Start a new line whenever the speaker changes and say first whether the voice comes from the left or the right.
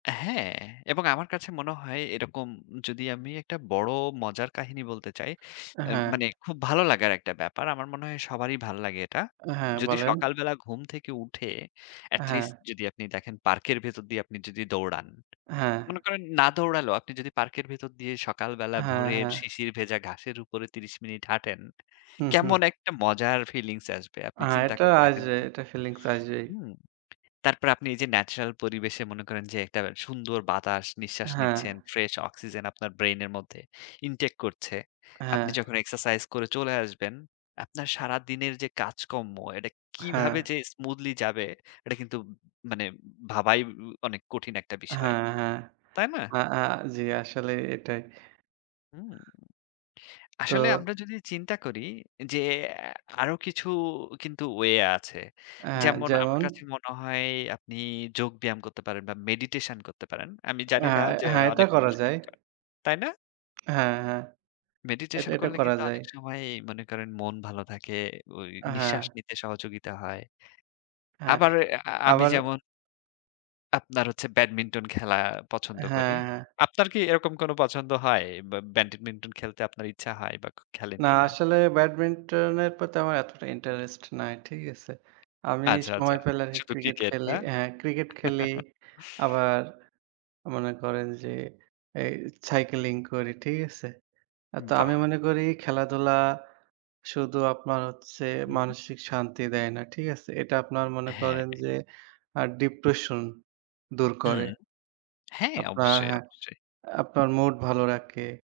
left: হ্যাঁ, এবং আমার কাছে মনে হয় এরকম যদি আমি একটা বড় মজার কাহিনী বলতে চাই, আ
right: হ্যাঁ।
left: মানে খুব ভালো লাগার একটা ব্যাপার। আমার মনে হয় সবারই ভালো লাগে এটা।
right: হ্যাঁ
left: যদি
right: বলেন।
left: সকালবেলা ঘুম থেকে উঠে at
right: হ্যাঁ।
left: least যদি আপনি দেখেন পার্কের ভেতর দিয়ে আপনি যদি দৌড়ান।
right: হ্যাঁ।
left: মনে করেন না দৌড়ালেও আপনি যদি পার্কের ভেতর দিয়ে সকাল বেলা
right: হ্যাঁ,
left: ভোরের
right: হ্যাঁ।
left: শিশির ভেজা ঘাসের উপরে ৩০ মিনিট হাঁটেন।
right: হুম, হুম।
left: কেমন একটা মজার feelings আসবে আপনি
right: হ্যাঁ,
left: চিন্তা
right: এটা
left: করে দেখেন
right: আসবে।
left: তো!
right: এটা feelings আসবেই।
left: হুম! তারপরে আপনি এই যে natural পরিবেশে মনে করেন যে একটা সুন্দর বাতাস নিঃশ্বাস
right: হ্যাঁ।
left: নিচ্ছেন, fresh oxygen আপনার brain এর মধ্যে intake করছে। আপনি
right: হ্যাঁ।
left: যখন exercise করে চলে আসবেন, আপনার সারাদিনের যে কাজকর্ম এটা
right: হ্যাঁ।
left: কিভাবে যে smoothly যাবে এটা কিন্তু মানে ভাবাই উ উ অনেক কঠিন একটা বিষয়।
right: হ্যাঁ, হ্যাঁ।
left: তাই না?
right: আ আ জ্বি আসলে এটাই।
left: হুম! আসলে
right: তো
left: আমরা যদি চিন্তা করি, যে অ্যা আরো কিছু কিন্তু way আছে।
right: হ্যাঁ।
left: যেমন আমার
right: যেমন?
left: কাছে মনে হয় আপনি যোগ ব্যায়াম করতে পারেন, বা meditation করতে পারেন। আমি জানি
right: অ্যা
left: না যে
right: হ্যাঁ। এটা
left: অনেক
right: করা
left: মানুষকে
right: যায়।
left: এটা। তাই না?
right: হ্যাঁ, হ্যাঁ। এটা,
left: Meditation
right: এটা
left: করলে
right: করা
left: কিন্তু
right: যায়।
left: অনেক সময় ই মনে করেন মন ভালো থাকে, ওই নিঃশ্বাস
right: হ্যাঁ।
left: নিতে সহযোগিতা হয়।
right: হ্যাঁ,
left: আবার আ আ আমি
right: আবার
left: যেমন আপনার হচ্ছে Badminton খেলা পছন্দ করি।
right: হ্যাঁ, হ্যাঁ।
left: আপনার কি এরকম কোনো পছন্দ হয়? ব্য Badminton খেলতে আপনার ইচ্ছা হয় বা খে খেলেন
right: না
left: কিনা?
right: আসলে Badminton এর প্রতি আমার এতটা interest নাই। ঠিক আছে? আমি
left: আচ্ছা, আচ্ছা।
right: সময় পেলে আরকি
left: শুধু
right: Cricket
left: Cricket
right: খেলি।
left: না?
right: হ্যাঁ, Cricket খেলি। আবার মনে করেন যে, এই cycling করি। ঠিক আছে? তো আমি
left: বাহ!
right: মনে করি খেলাধুলা শুধু আপনার হচ্ছে
left: হুম, হুম।
right: মানসিক শান্তি দেয় না। ঠিক আছে? এটা আপনার মনে
left: হ্যাঁ।
right: করেন যে আ depression দূর
left: হুম।
right: করে।
left: হ্যাঁ,
right: আপনার
left: অবশ্যই,
right: হ্যাঁ,
left: অবশ্যই।
right: আপনার mood ভালো রাখে।